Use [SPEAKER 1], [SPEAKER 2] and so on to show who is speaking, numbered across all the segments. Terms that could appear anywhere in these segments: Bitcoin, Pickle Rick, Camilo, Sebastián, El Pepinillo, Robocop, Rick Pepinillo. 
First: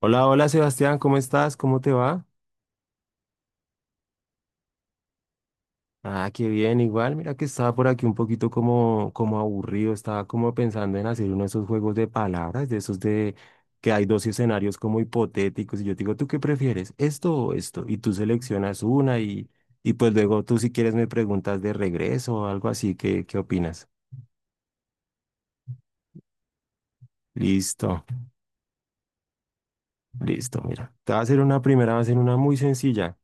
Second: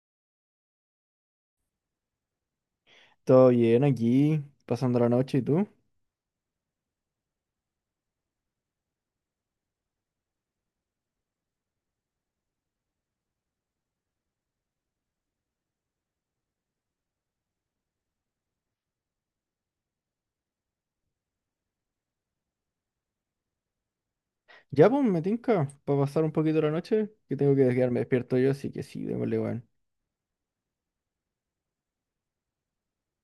[SPEAKER 1] Hola, hola Sebastián, ¿cómo estás? ¿Cómo te va?
[SPEAKER 2] Todo bien aquí, pasando la noche, ¿y tú?
[SPEAKER 1] Ah, qué bien, igual, mira que estaba por aquí un poquito como aburrido, estaba como pensando en hacer uno de esos juegos de palabras, de esos de que hay dos escenarios como hipotéticos y yo te digo, ¿tú qué prefieres? ¿Esto o esto? Y tú seleccionas una y pues luego tú si quieres me preguntas de regreso o algo así, ¿qué opinas?
[SPEAKER 2] Ya, pues, me tinca, para pasar un poquito la noche, que tengo que quedarme
[SPEAKER 1] Listo.
[SPEAKER 2] despierto yo, así que sí, démosle, weón.
[SPEAKER 1] Listo, mira. Te voy a hacer una primera, va a ser una muy sencilla.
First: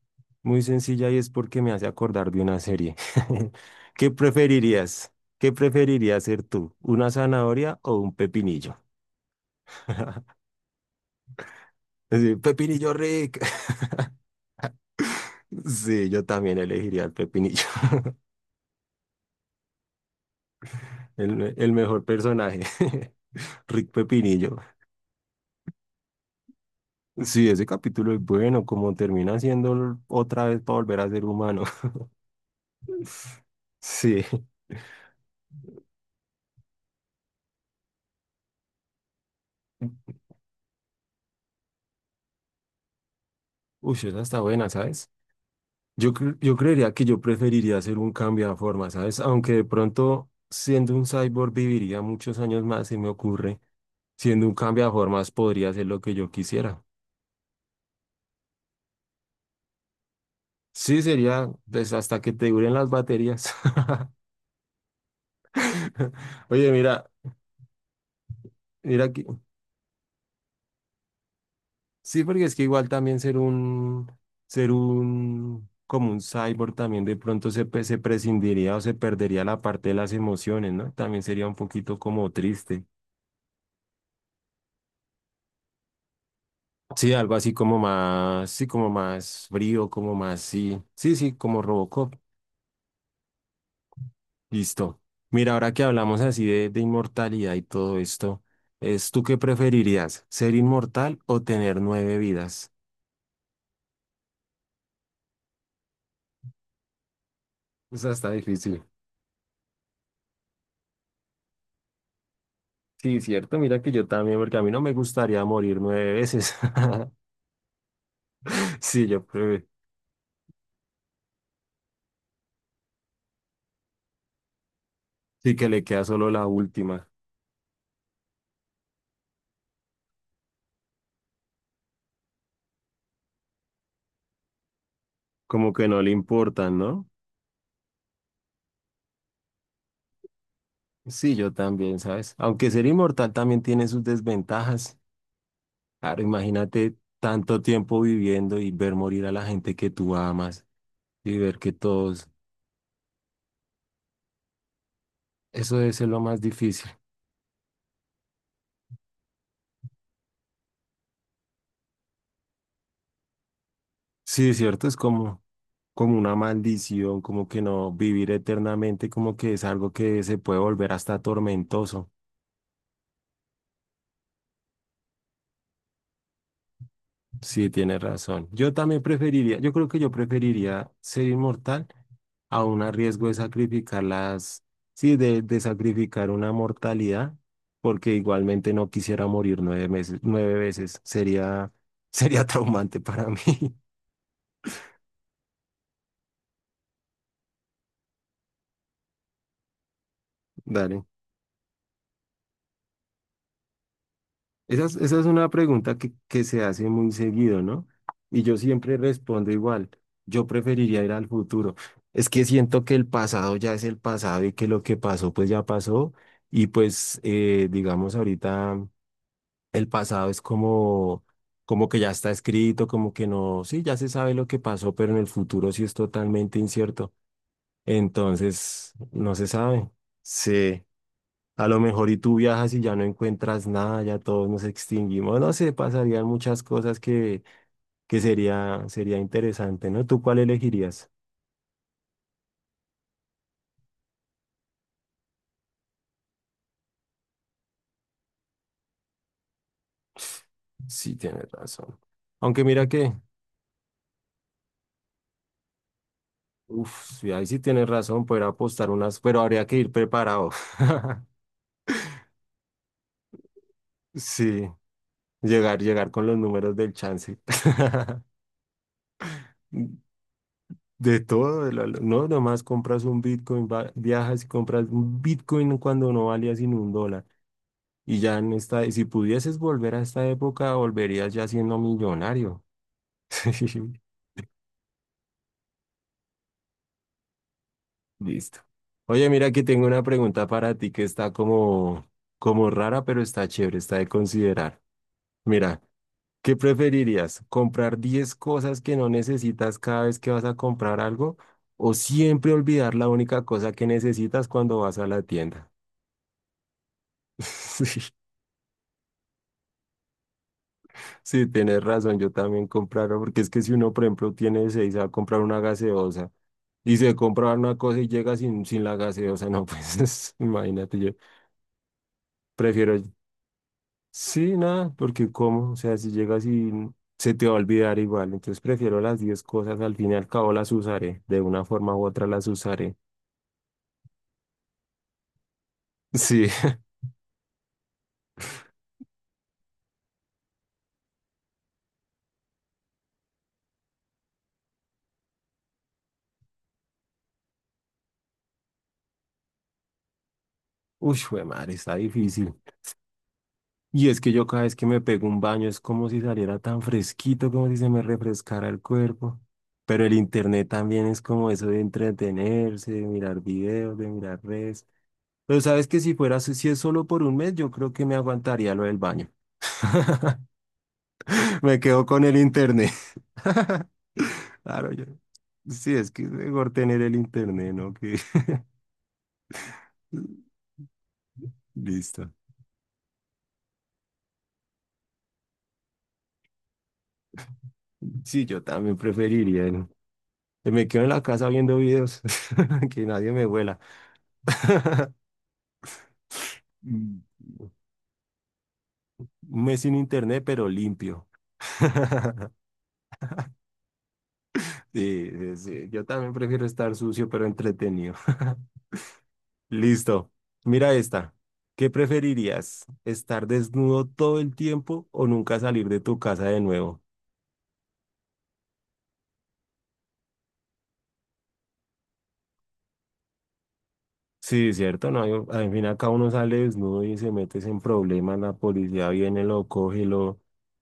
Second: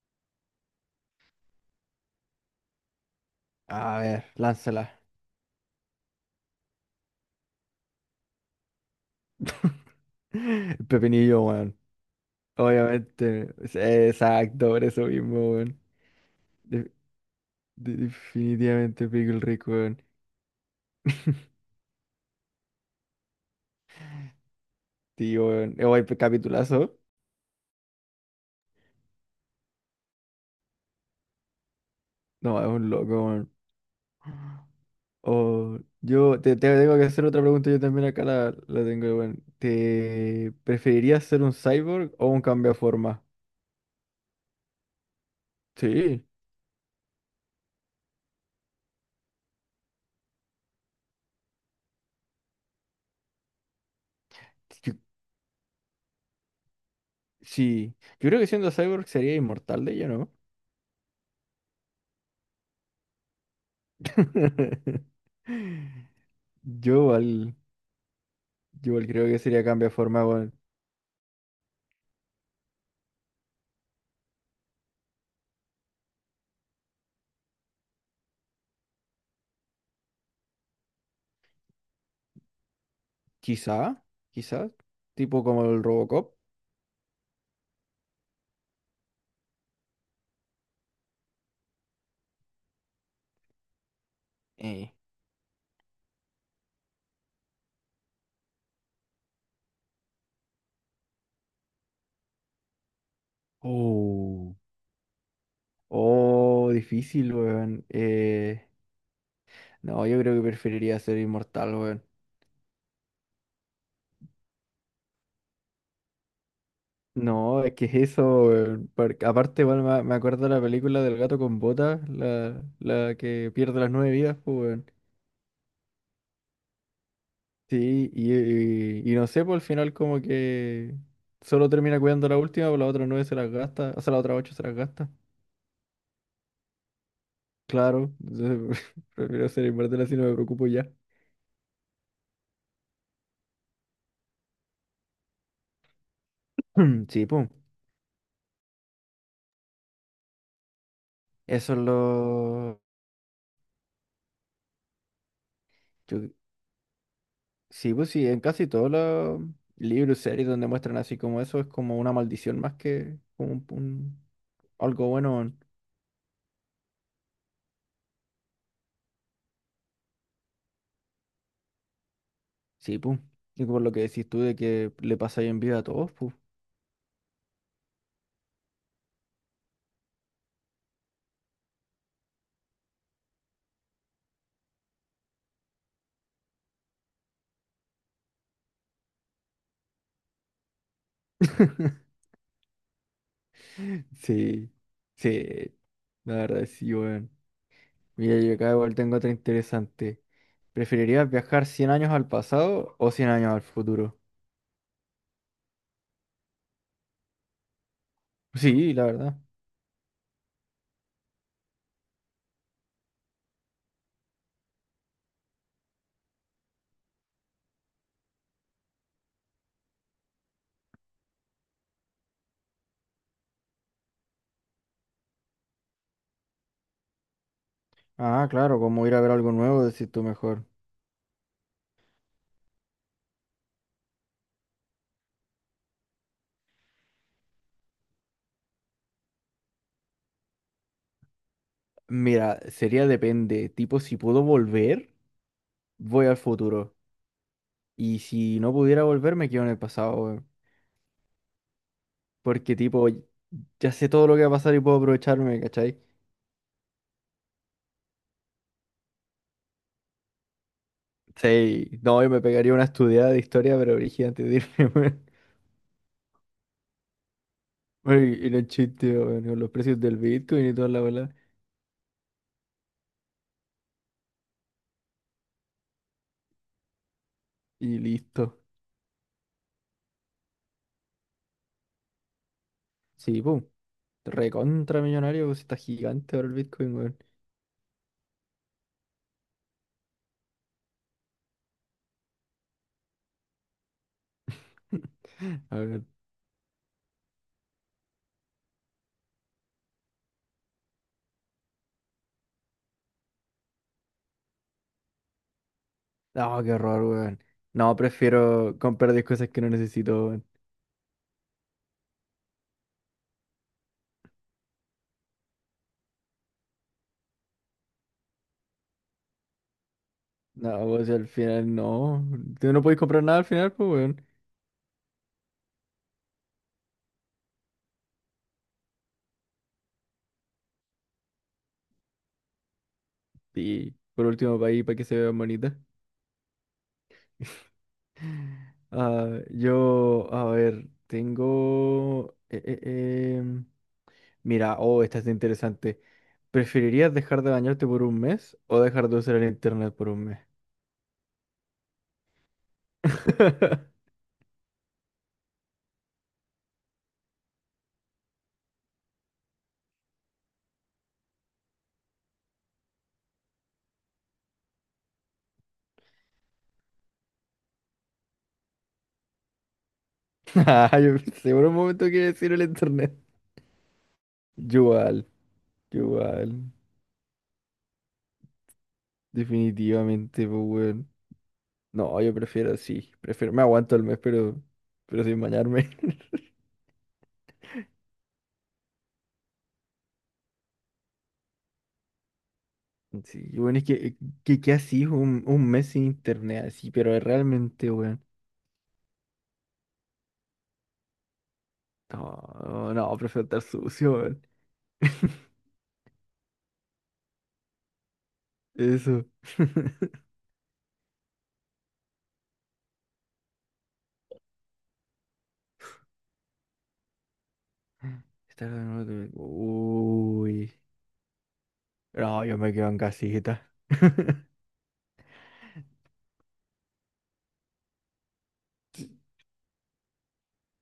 [SPEAKER 1] Muy sencilla y es porque me hace acordar de una serie.
[SPEAKER 2] A
[SPEAKER 1] ¿Qué
[SPEAKER 2] ver, lánzala.
[SPEAKER 1] preferirías? ¿Qué preferirías ser tú? ¿Una zanahoria o un pepinillo?
[SPEAKER 2] El Pepinillo, weón.
[SPEAKER 1] Sí, Pepinillo Rick.
[SPEAKER 2] Obviamente, sí, exacto, por eso mismo, weón.
[SPEAKER 1] Sí, yo también
[SPEAKER 2] De-
[SPEAKER 1] elegiría al Pepinillo,
[SPEAKER 2] Definitivamente Pickle Rick, weón.
[SPEAKER 1] el mejor personaje. Rick Pepinillo.
[SPEAKER 2] Tío, weón. Weón, capitulazo.
[SPEAKER 1] Sí, ese capítulo es bueno, como termina siendo otra vez para volver a ser humano.
[SPEAKER 2] No, es un loco, weón.
[SPEAKER 1] Sí.
[SPEAKER 2] O yo te tengo que hacer otra pregunta, yo también acá la tengo. Bueno, ¿te preferirías ser un cyborg o un cambiaforma?
[SPEAKER 1] Uy, esa está buena, ¿sabes?
[SPEAKER 2] Sí,
[SPEAKER 1] Yo creería que yo preferiría hacer un cambio de forma, ¿sabes? Aunque de pronto siendo un cyborg viviría muchos años más, se me ocurre. Siendo un cambio de
[SPEAKER 2] yo-
[SPEAKER 1] formas podría hacer lo que yo quisiera.
[SPEAKER 2] sí. Yo creo que siendo cyborg sería inmortal de ello, ¿no?
[SPEAKER 1] Sí, sería pues, hasta que te duren las baterías. Oye,
[SPEAKER 2] Yo
[SPEAKER 1] mira,
[SPEAKER 2] igual, yo igual
[SPEAKER 1] mira que
[SPEAKER 2] creo que sería cambia forma bueno,
[SPEAKER 1] sí, porque es que igual también ser un, como un cyborg también de pronto se prescindiría o se perdería la parte de las emociones, ¿no? También sería un poquito como triste.
[SPEAKER 2] quizá, quizá, tipo como el Robocop.
[SPEAKER 1] Sí, algo así como más, sí, como más frío, como más, sí, sí, sí, como Robocop.
[SPEAKER 2] Eh.
[SPEAKER 1] Listo. Mira, ahora que hablamos así de inmortalidad y todo esto, ¿es tú qué preferirías, ser inmortal o tener 9 vidas?
[SPEAKER 2] Oh, oh, difícil, weón.
[SPEAKER 1] Esa está difícil.
[SPEAKER 2] No, yo creo que preferiría ser inmortal, weón.
[SPEAKER 1] Sí, cierto, mira que yo también, porque a mí no me gustaría morir 9 veces.
[SPEAKER 2] No, es que es eso, weón,
[SPEAKER 1] Sí,
[SPEAKER 2] porque
[SPEAKER 1] yo creo,
[SPEAKER 2] aparte, igual me acuerdo de la película del gato con botas, la que pierde las nueve vidas, pues, weón.
[SPEAKER 1] sí que le queda solo la última,
[SPEAKER 2] Sí, y no sé, por el final como que solo termina cuidando la última, pues las otras nueve se las gasta, o sea, las otras ocho se las gasta.
[SPEAKER 1] como que no le importan, ¿no?
[SPEAKER 2] Claro, entonces, prefiero ser inmortal así, no me preocupo ya.
[SPEAKER 1] Sí, yo también, ¿sabes? Aunque ser inmortal también tiene sus desventajas. Claro, imagínate
[SPEAKER 2] Sí, pues,
[SPEAKER 1] tanto tiempo viviendo y ver morir a la gente que tú amas y ver que
[SPEAKER 2] eso es
[SPEAKER 1] todos,
[SPEAKER 2] lo...
[SPEAKER 1] eso debe ser lo
[SPEAKER 2] yo-
[SPEAKER 1] más difícil.
[SPEAKER 2] Sí, pues sí, en casi todos los libros, series donde muestran así como eso, es como una maldición más que como
[SPEAKER 1] Sí, cierto, es
[SPEAKER 2] algo bueno,
[SPEAKER 1] como,
[SPEAKER 2] weón.
[SPEAKER 1] como una maldición, como que no vivir eternamente, como que es algo que se puede volver hasta tormentoso.
[SPEAKER 2] Sí, pues. Y por lo que decís tú de que le pasa bien vida a todos, pues.
[SPEAKER 1] Sí, tienes razón. Yo también preferiría, yo creo que yo preferiría ser inmortal aún a riesgo de sacrificar las, sí, de sacrificar una mortalidad, porque igualmente no quisiera morir 9 meses, 9 veces. Sería, sería traumante para mí.
[SPEAKER 2] Sí, sí, la verdad sí, weón. Mira, yo acá igual tengo otra interesante.
[SPEAKER 1] Dale.
[SPEAKER 2] ¿Preferirías viajar 100 años al pasado o 100 años al futuro?
[SPEAKER 1] Esa es una pregunta que se hace muy seguido, ¿no? Y yo
[SPEAKER 2] Sí,
[SPEAKER 1] siempre
[SPEAKER 2] la verdad.
[SPEAKER 1] respondo igual. Yo preferiría ir al futuro. Es que siento que el pasado ya es el pasado y que lo que pasó, pues ya pasó. Y pues, digamos, ahorita. El pasado es como, como que ya está escrito, como que no, sí, ya se sabe lo que pasó, pero en el futuro sí es totalmente incierto.
[SPEAKER 2] Ah, claro,
[SPEAKER 1] Entonces,
[SPEAKER 2] como ir a ver
[SPEAKER 1] no se
[SPEAKER 2] algo nuevo,
[SPEAKER 1] sabe.
[SPEAKER 2] decís tú mejor.
[SPEAKER 1] Sí, a lo mejor y tú viajas y ya no encuentras nada, ya todos nos extinguimos, no sé, pasarían muchas cosas que sería, sería interesante, ¿no? ¿Tú cuál elegirías?
[SPEAKER 2] Mira, sería depende, tipo si puedo volver. Voy al futuro. Y si no pudiera volver, me quedo en el pasado, weón.
[SPEAKER 1] Sí, tienes razón. Aunque
[SPEAKER 2] Porque,
[SPEAKER 1] mira
[SPEAKER 2] tipo,
[SPEAKER 1] que,
[SPEAKER 2] ya sé todo lo que va a pasar y puedo aprovecharme, ¿cachai?
[SPEAKER 1] uff, ahí sí tienes razón, poder apostar unas, pero habría que ir preparado.
[SPEAKER 2] Sí, no, yo me pegaría una estudiada de historia, pero brígida antes de
[SPEAKER 1] Sí.
[SPEAKER 2] irme, weón.
[SPEAKER 1] Llegar, llegar con los números del chance.
[SPEAKER 2] Weón, y los chistes, weón, con los precios del Bitcoin y toda la
[SPEAKER 1] De
[SPEAKER 2] bola.
[SPEAKER 1] todo, no, nomás compras un Bitcoin, viajas y compras un Bitcoin cuando no valía sino un dólar.
[SPEAKER 2] Y
[SPEAKER 1] Y ya en
[SPEAKER 2] listo.
[SPEAKER 1] esta, si pudieses volver a esta época, volverías ya siendo millonario.
[SPEAKER 2] Sí, pum. Recontra millonario, pues está gigante ahora el Bitcoin, weón.
[SPEAKER 1] Listo. Oye, mira que tengo una pregunta para ti que está como, como rara, pero está chévere, está de considerar.
[SPEAKER 2] A
[SPEAKER 1] Mira.
[SPEAKER 2] ver.
[SPEAKER 1] ¿Qué preferirías? ¿Comprar 10 cosas que no necesitas cada vez que vas a comprar algo? ¿O siempre olvidar la única cosa que necesitas cuando vas a la tienda?
[SPEAKER 2] No, qué horror, weón. No, prefiero comprar 10 cosas que no necesito, weón.
[SPEAKER 1] Sí, sí, tienes razón, yo también compraro, porque es que si uno, por ejemplo, tiene seis, va a comprar una gaseosa y se compra una cosa y llega sin la gaseosa, no, pues
[SPEAKER 2] No,
[SPEAKER 1] imagínate, yo
[SPEAKER 2] pues al final no. Tú no puedes
[SPEAKER 1] prefiero.
[SPEAKER 2] comprar nada al final, pues, weón.
[SPEAKER 1] Sí, nada, porque cómo, o sea, si llegas y se te va a olvidar igual, entonces prefiero las 10 cosas, al fin y al cabo las usaré, de una forma u otra las usaré.
[SPEAKER 2] Y por último, para ahí, para que se vean bonitas.
[SPEAKER 1] Sí,
[SPEAKER 2] Ah, yo, a ver, tengo... Mira, oh, esta es interesante. ¿Preferirías dejar de bañarte por un mes o dejar de usar el internet por un mes?
[SPEAKER 1] uy, jue madre, está difícil. Y es que yo cada vez que me pego un baño es como si saliera tan fresquito, como si se me refrescara el cuerpo. Pero el internet también es como eso de entretenerse, de mirar videos, de mirar redes. Pero sabes que si fuera, si es solo por 1 mes, yo creo que me aguantaría lo del baño.
[SPEAKER 2] Ah, yo pensé por un
[SPEAKER 1] Me quedo
[SPEAKER 2] momento que
[SPEAKER 1] con
[SPEAKER 2] iba a
[SPEAKER 1] el
[SPEAKER 2] decir el
[SPEAKER 1] internet.
[SPEAKER 2] internet. Yo
[SPEAKER 1] Claro, yo.
[SPEAKER 2] igual,
[SPEAKER 1] Sí,
[SPEAKER 2] yo
[SPEAKER 1] es que es mejor
[SPEAKER 2] igual.
[SPEAKER 1] tener el internet, ¿no? Que...
[SPEAKER 2] Definitivamente, pues, weón. No,
[SPEAKER 1] Listo.
[SPEAKER 2] yo prefiero, sí. Prefiero, me aguanto el mes, pero sin bañarme.
[SPEAKER 1] Sí, yo también preferiría. ¿No? Que me quedo en la casa viendo videos, que nadie me
[SPEAKER 2] Sí,
[SPEAKER 1] vuela.
[SPEAKER 2] bueno, es que así un mes sin internet, así, pero
[SPEAKER 1] Mm,
[SPEAKER 2] es realmente, weón.
[SPEAKER 1] 1 mes sin internet, pero limpio.
[SPEAKER 2] No, no, prefiero estar sucio, weón.
[SPEAKER 1] Sí, sí, sí, yo también prefiero estar sucio, pero entretenido.
[SPEAKER 2] Eso.
[SPEAKER 1] Listo. Mira esta. ¿Qué preferirías? ¿Estar desnudo todo el tiempo o nunca salir de tu casa de nuevo?
[SPEAKER 2] Estar de nuevo de- Uy. No, yo me quedo en casita.
[SPEAKER 1] Sí, cierto, no, al fin acá uno sale desnudo y se mete en problemas, la policía viene, lo coge, lo,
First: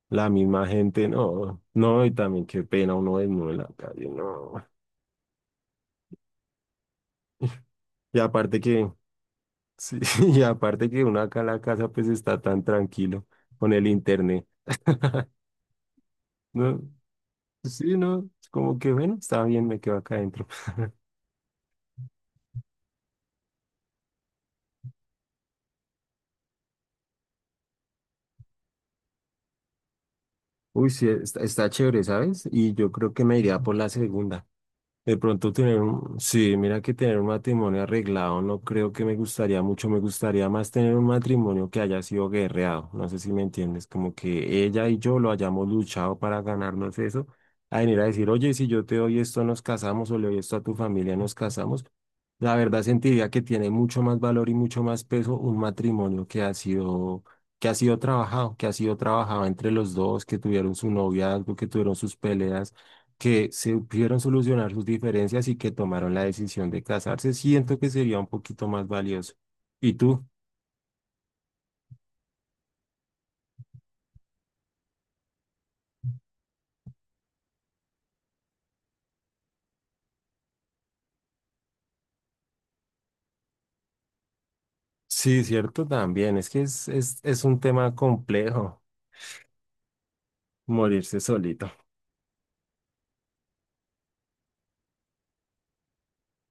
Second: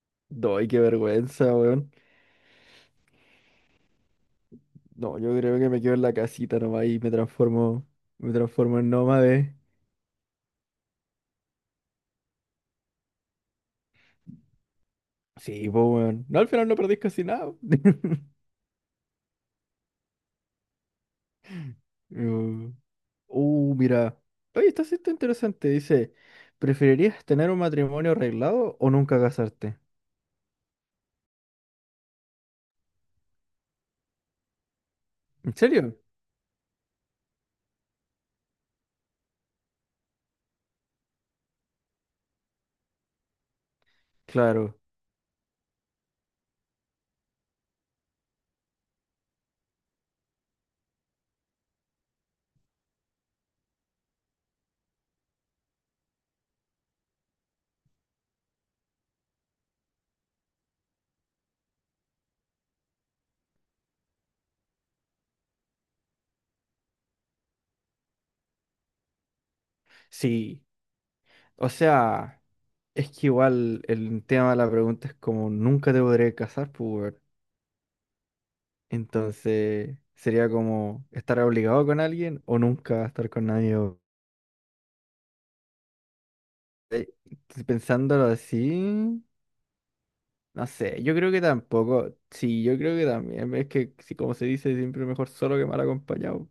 [SPEAKER 1] la misma
[SPEAKER 2] Doy, qué
[SPEAKER 1] gente,
[SPEAKER 2] vergüenza,
[SPEAKER 1] no,
[SPEAKER 2] weón.
[SPEAKER 1] no, y también qué pena uno desnudo en la calle, no.
[SPEAKER 2] No, yo creo que me quedo en la casita nomás y
[SPEAKER 1] Y
[SPEAKER 2] me
[SPEAKER 1] aparte
[SPEAKER 2] transformo
[SPEAKER 1] que,
[SPEAKER 2] en nómade.
[SPEAKER 1] sí, y aparte que uno acá en la casa pues está tan tranquilo con el internet,
[SPEAKER 2] Sí, pues, weón. No, al final no
[SPEAKER 1] no,
[SPEAKER 2] perdís casi nada.
[SPEAKER 1] sí, no, es como que bueno, está bien, me quedo acá adentro.
[SPEAKER 2] No. Mira. Oye, esta sí está interesante. Dice, ¿preferirías tener un matrimonio arreglado o nunca casarte?
[SPEAKER 1] Uy, sí, está, está chévere, ¿sabes? Y yo creo que me iría por la segunda. De pronto
[SPEAKER 2] ¿En
[SPEAKER 1] tener
[SPEAKER 2] serio?
[SPEAKER 1] un, sí, mira que tener un matrimonio arreglado no creo que me gustaría mucho, me gustaría más tener un matrimonio que haya sido guerreado, no sé si me entiendes, como que
[SPEAKER 2] Claro.
[SPEAKER 1] ella y yo lo hayamos luchado para ganarnos eso, a venir a decir, oye, si yo te doy esto nos casamos o le doy esto a tu familia nos casamos, la verdad sentiría que tiene mucho más valor y mucho más peso un matrimonio que ha sido trabajado, que ha sido trabajado entre los dos, que tuvieron su noviazgo, que tuvieron sus peleas que supieron solucionar sus diferencias y que tomaron la decisión de casarse, siento que sería un poquito más valioso. ¿Y tú?
[SPEAKER 2] Sí. O sea, es que igual el tema de la pregunta es como nunca te podré casar, pues. Entonces, sería como estar obligado con alguien o nunca estar con nadie.
[SPEAKER 1] Sí, cierto, también. Es que es un
[SPEAKER 2] Si
[SPEAKER 1] tema
[SPEAKER 2] pensándolo
[SPEAKER 1] complejo,
[SPEAKER 2] así, no sé, yo
[SPEAKER 1] morirse
[SPEAKER 2] creo que
[SPEAKER 1] solito.
[SPEAKER 2] tampoco. Sí, yo creo que también. Es que, si como se dice, siempre mejor solo que mal acompañado.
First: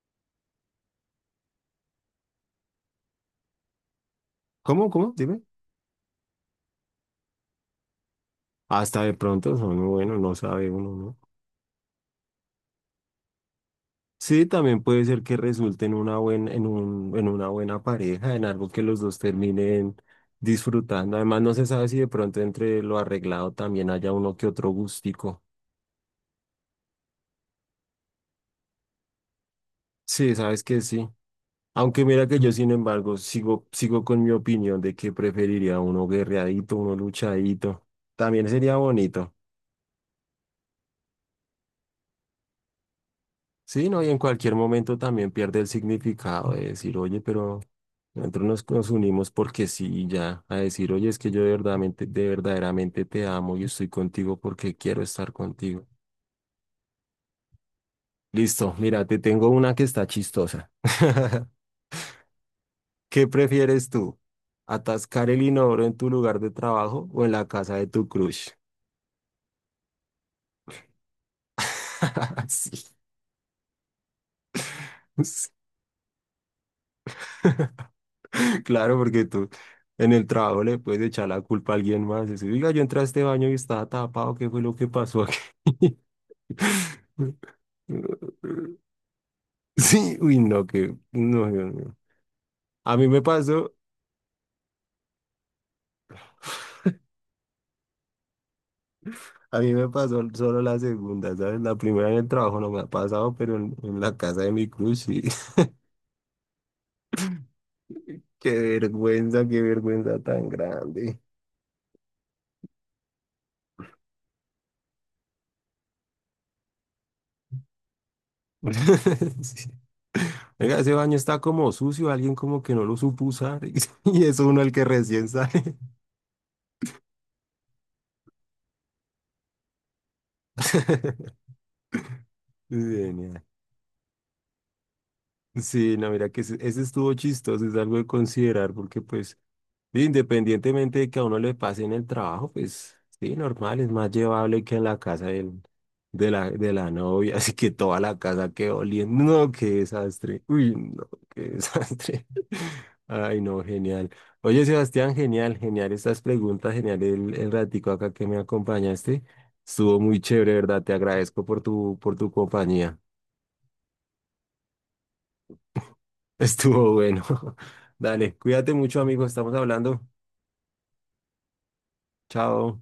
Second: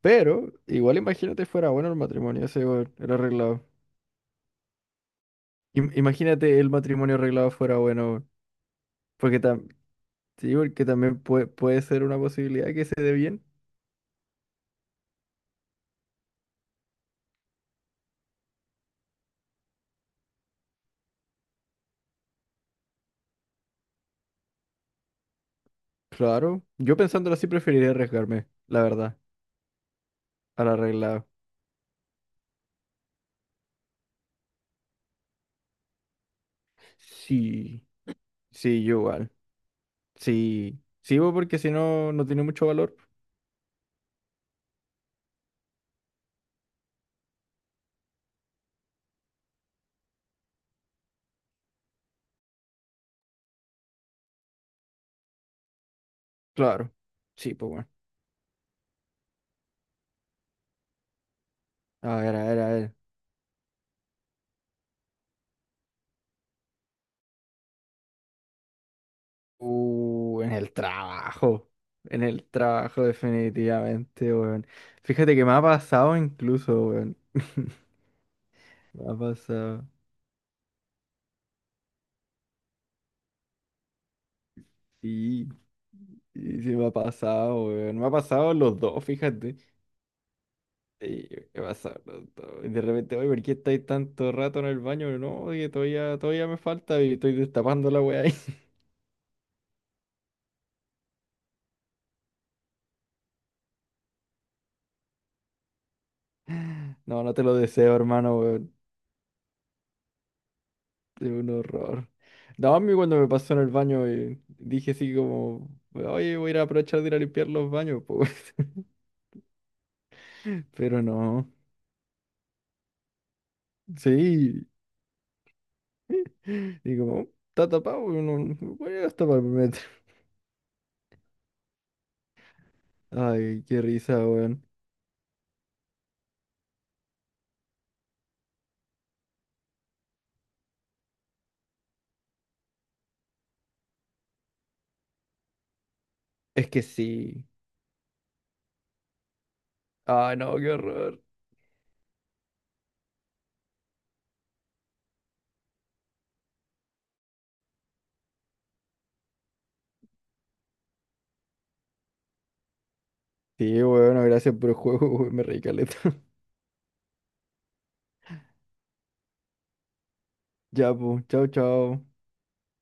[SPEAKER 2] Pero igual imagínate fuera bueno el matrimonio ese, weón, el arreglado.
[SPEAKER 1] ¿Cómo? ¿Cómo? Dime.
[SPEAKER 2] Imagínate el matrimonio arreglado fuera bueno, weón.
[SPEAKER 1] Hasta de
[SPEAKER 2] Porque,
[SPEAKER 1] pronto
[SPEAKER 2] tam
[SPEAKER 1] son, bueno, no
[SPEAKER 2] Sí,
[SPEAKER 1] sabe
[SPEAKER 2] porque
[SPEAKER 1] uno, ¿no?
[SPEAKER 2] también puede ser una posibilidad que se dé bien.
[SPEAKER 1] Sí, también puede ser que resulte en una buen, en un, en una buena pareja, en algo que los dos terminen disfrutando. Además, no se sabe si de pronto entre lo arreglado también haya uno que otro gustico.
[SPEAKER 2] Claro, yo pensándolo así preferiría arriesgarme, la verdad,
[SPEAKER 1] Sí, sabes
[SPEAKER 2] al
[SPEAKER 1] que sí.
[SPEAKER 2] arreglado.
[SPEAKER 1] Aunque mira que yo, sin embargo, sigo, sigo con mi opinión de que preferiría uno guerreadito, uno luchadito.
[SPEAKER 2] Sí,
[SPEAKER 1] También sería
[SPEAKER 2] sí, yo igual.
[SPEAKER 1] bonito.
[SPEAKER 2] Sí, sí, weón, porque si no, no tiene mucho valor.
[SPEAKER 1] Sí, ¿no? Y en cualquier momento también pierde el significado de decir, oye, pero nosotros nos, nos unimos porque sí, y ya. A decir, oye, es que yo de verdaderamente te amo y estoy contigo porque quiero estar contigo.
[SPEAKER 2] Claro, sí, pues bueno.
[SPEAKER 1] Listo, mira, te tengo una que está chistosa.
[SPEAKER 2] A ver, a ver, a ver.
[SPEAKER 1] ¿Qué prefieres tú? ¿Atascar el inodoro en tu lugar de trabajo o en la casa de tu crush?
[SPEAKER 2] En el en el
[SPEAKER 1] Sí.
[SPEAKER 2] trabajo definitivamente, weón. Fíjate que me ha pasado incluso, weón.
[SPEAKER 1] Claro,
[SPEAKER 2] Me ha
[SPEAKER 1] porque tú
[SPEAKER 2] pasado.
[SPEAKER 1] en el trabajo le puedes echar la culpa a alguien más. Decir, oiga, yo entré a este baño y estaba tapado, ¿qué fue lo que pasó aquí?
[SPEAKER 2] Sí, sí, sí me ha pasado, weón. Me ha pasado los dos, fíjate.
[SPEAKER 1] Sí, uy, no, que,
[SPEAKER 2] Sí,
[SPEAKER 1] no,
[SPEAKER 2] me ha
[SPEAKER 1] Dios mío.
[SPEAKER 2] pasado los dos. Y de
[SPEAKER 1] A mí
[SPEAKER 2] repente,
[SPEAKER 1] me
[SPEAKER 2] oye, ¿por qué
[SPEAKER 1] pasó,
[SPEAKER 2] estáis tanto rato en el baño? No, que todavía me falta y estoy destapando la weá ahí.
[SPEAKER 1] a mí me pasó solo la segunda, ¿sabes? La primera en el trabajo no me ha pasado, pero en la casa de mi cruz sí.
[SPEAKER 2] No, no te lo deseo, hermano, weón.
[SPEAKER 1] Qué vergüenza tan grande.
[SPEAKER 2] Es un horror. No, a mí cuando me pasó en el baño dije así como, oye, voy a ir a aprovechar de ir a limpiar los baños, pues.
[SPEAKER 1] Sí. Oiga, ese
[SPEAKER 2] Pero
[SPEAKER 1] baño está
[SPEAKER 2] no.
[SPEAKER 1] como sucio, alguien como que no lo supo usar y es uno
[SPEAKER 2] Sí.
[SPEAKER 1] el que recién sale.
[SPEAKER 2] Y como, está tapado, no voy a tapar el metro.
[SPEAKER 1] Genial.
[SPEAKER 2] Ay, qué risa, weón.
[SPEAKER 1] Sí, no, mira que ese estuvo chistoso, es algo de considerar porque pues sí, independientemente de que a uno le pase en el trabajo, pues sí, normal, es más llevable que en la casa
[SPEAKER 2] Es
[SPEAKER 1] de
[SPEAKER 2] que
[SPEAKER 1] la novia,
[SPEAKER 2] sí.
[SPEAKER 1] así que toda la casa quedó oliendo. No, qué
[SPEAKER 2] Ay,
[SPEAKER 1] desastre.
[SPEAKER 2] no, qué
[SPEAKER 1] Uy, no,
[SPEAKER 2] horror.
[SPEAKER 1] qué desastre. Ay, no, genial. Oye, Sebastián, genial, genial estas preguntas, genial el ratico acá que me acompañaste. Estuvo muy chévere, ¿verdad? Te agradezco por tu compañía.
[SPEAKER 2] Sí, bueno, gracias por el juego, weón, me reí caleta.
[SPEAKER 1] Estuvo bueno. Dale, cuídate mucho, amigo, estamos hablando.
[SPEAKER 2] Ya, pues, chao, chao.
[SPEAKER 1] Chao.